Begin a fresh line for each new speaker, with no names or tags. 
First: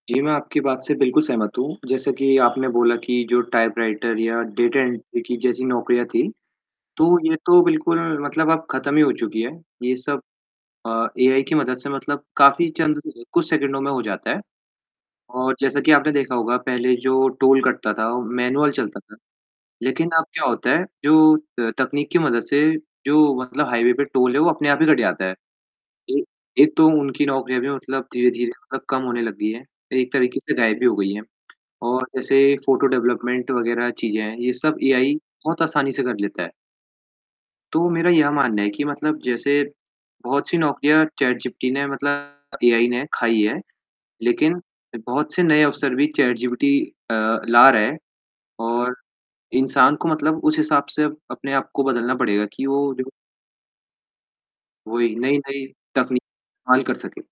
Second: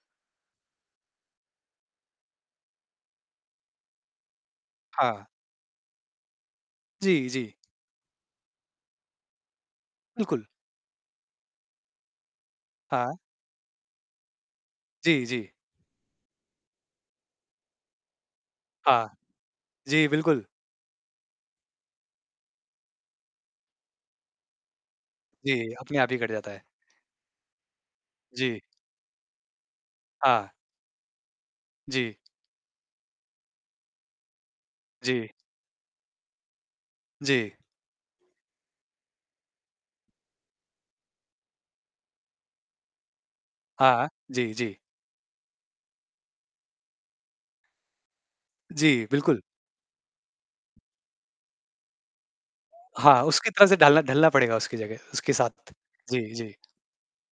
जी, मैं आपकी बात से बिल्कुल सहमत हूँ। जैसे कि आपने बोला कि जो टाइपराइटर या डाटा एंट्री
हाँ।
की जैसी नौकरियाँ थी तो
जी,
ये
जी।
तो बिल्कुल मतलब अब ख़त्म ही हो चुकी है। ये सब
बिल्कुल।
अ, एआई की मदद से मतलब काफ़ी चंद
हाँ।
कुछ सेकंडों में हो जाता है।
जी, जी।
और जैसा कि आपने देखा होगा, पहले जो टोल कटता था, मैनुअल चलता
हाँ।
था।
जी,
लेकिन अब
बिल्कुल।
क्या होता है? जो त तकनीक की मदद से जो मतलब हाइवे पे टोल जो है वो अपने आप ही कट जाता है।
जी, अपने आप ही
एक
कट जाता है।
एक तो उनकी नौकरियाँ भी मतलब धीरे-धीरे
जी।
मतलब कम होने लग गई है। एक तरीके
हाँ।
से गायब ही हो गई है और
जी।
जैसे फ़ोटो डेवलपमेंट वग़ैरह चीज़ें हैं, यह सब एआई
जी।
बहुत आसानी से कर लेता है।
जी।
तो मेरा यह मानना है कि मतलब जैसे बहुत सी नौकरियाँ चैटजीपीटी ने मतलब एआई ने खाई है,
हाँ। जी,
लेकिन
जी।
बहुत से नए अवसर भी चैटजीपीटी अ, ला रहा है और
जी, बिल्कुल।
इंसान को मतलब उस हिसाब से अपने आप को बदलना पड़ेगा कि वो देखो
हाँ, उसकी तरह से डालना ढलना पड़ेगा उसकी जगह
वही
उसके
नई-नई
साथ।
तकनीक
जी, जी।
इस्तेमाल कर सके।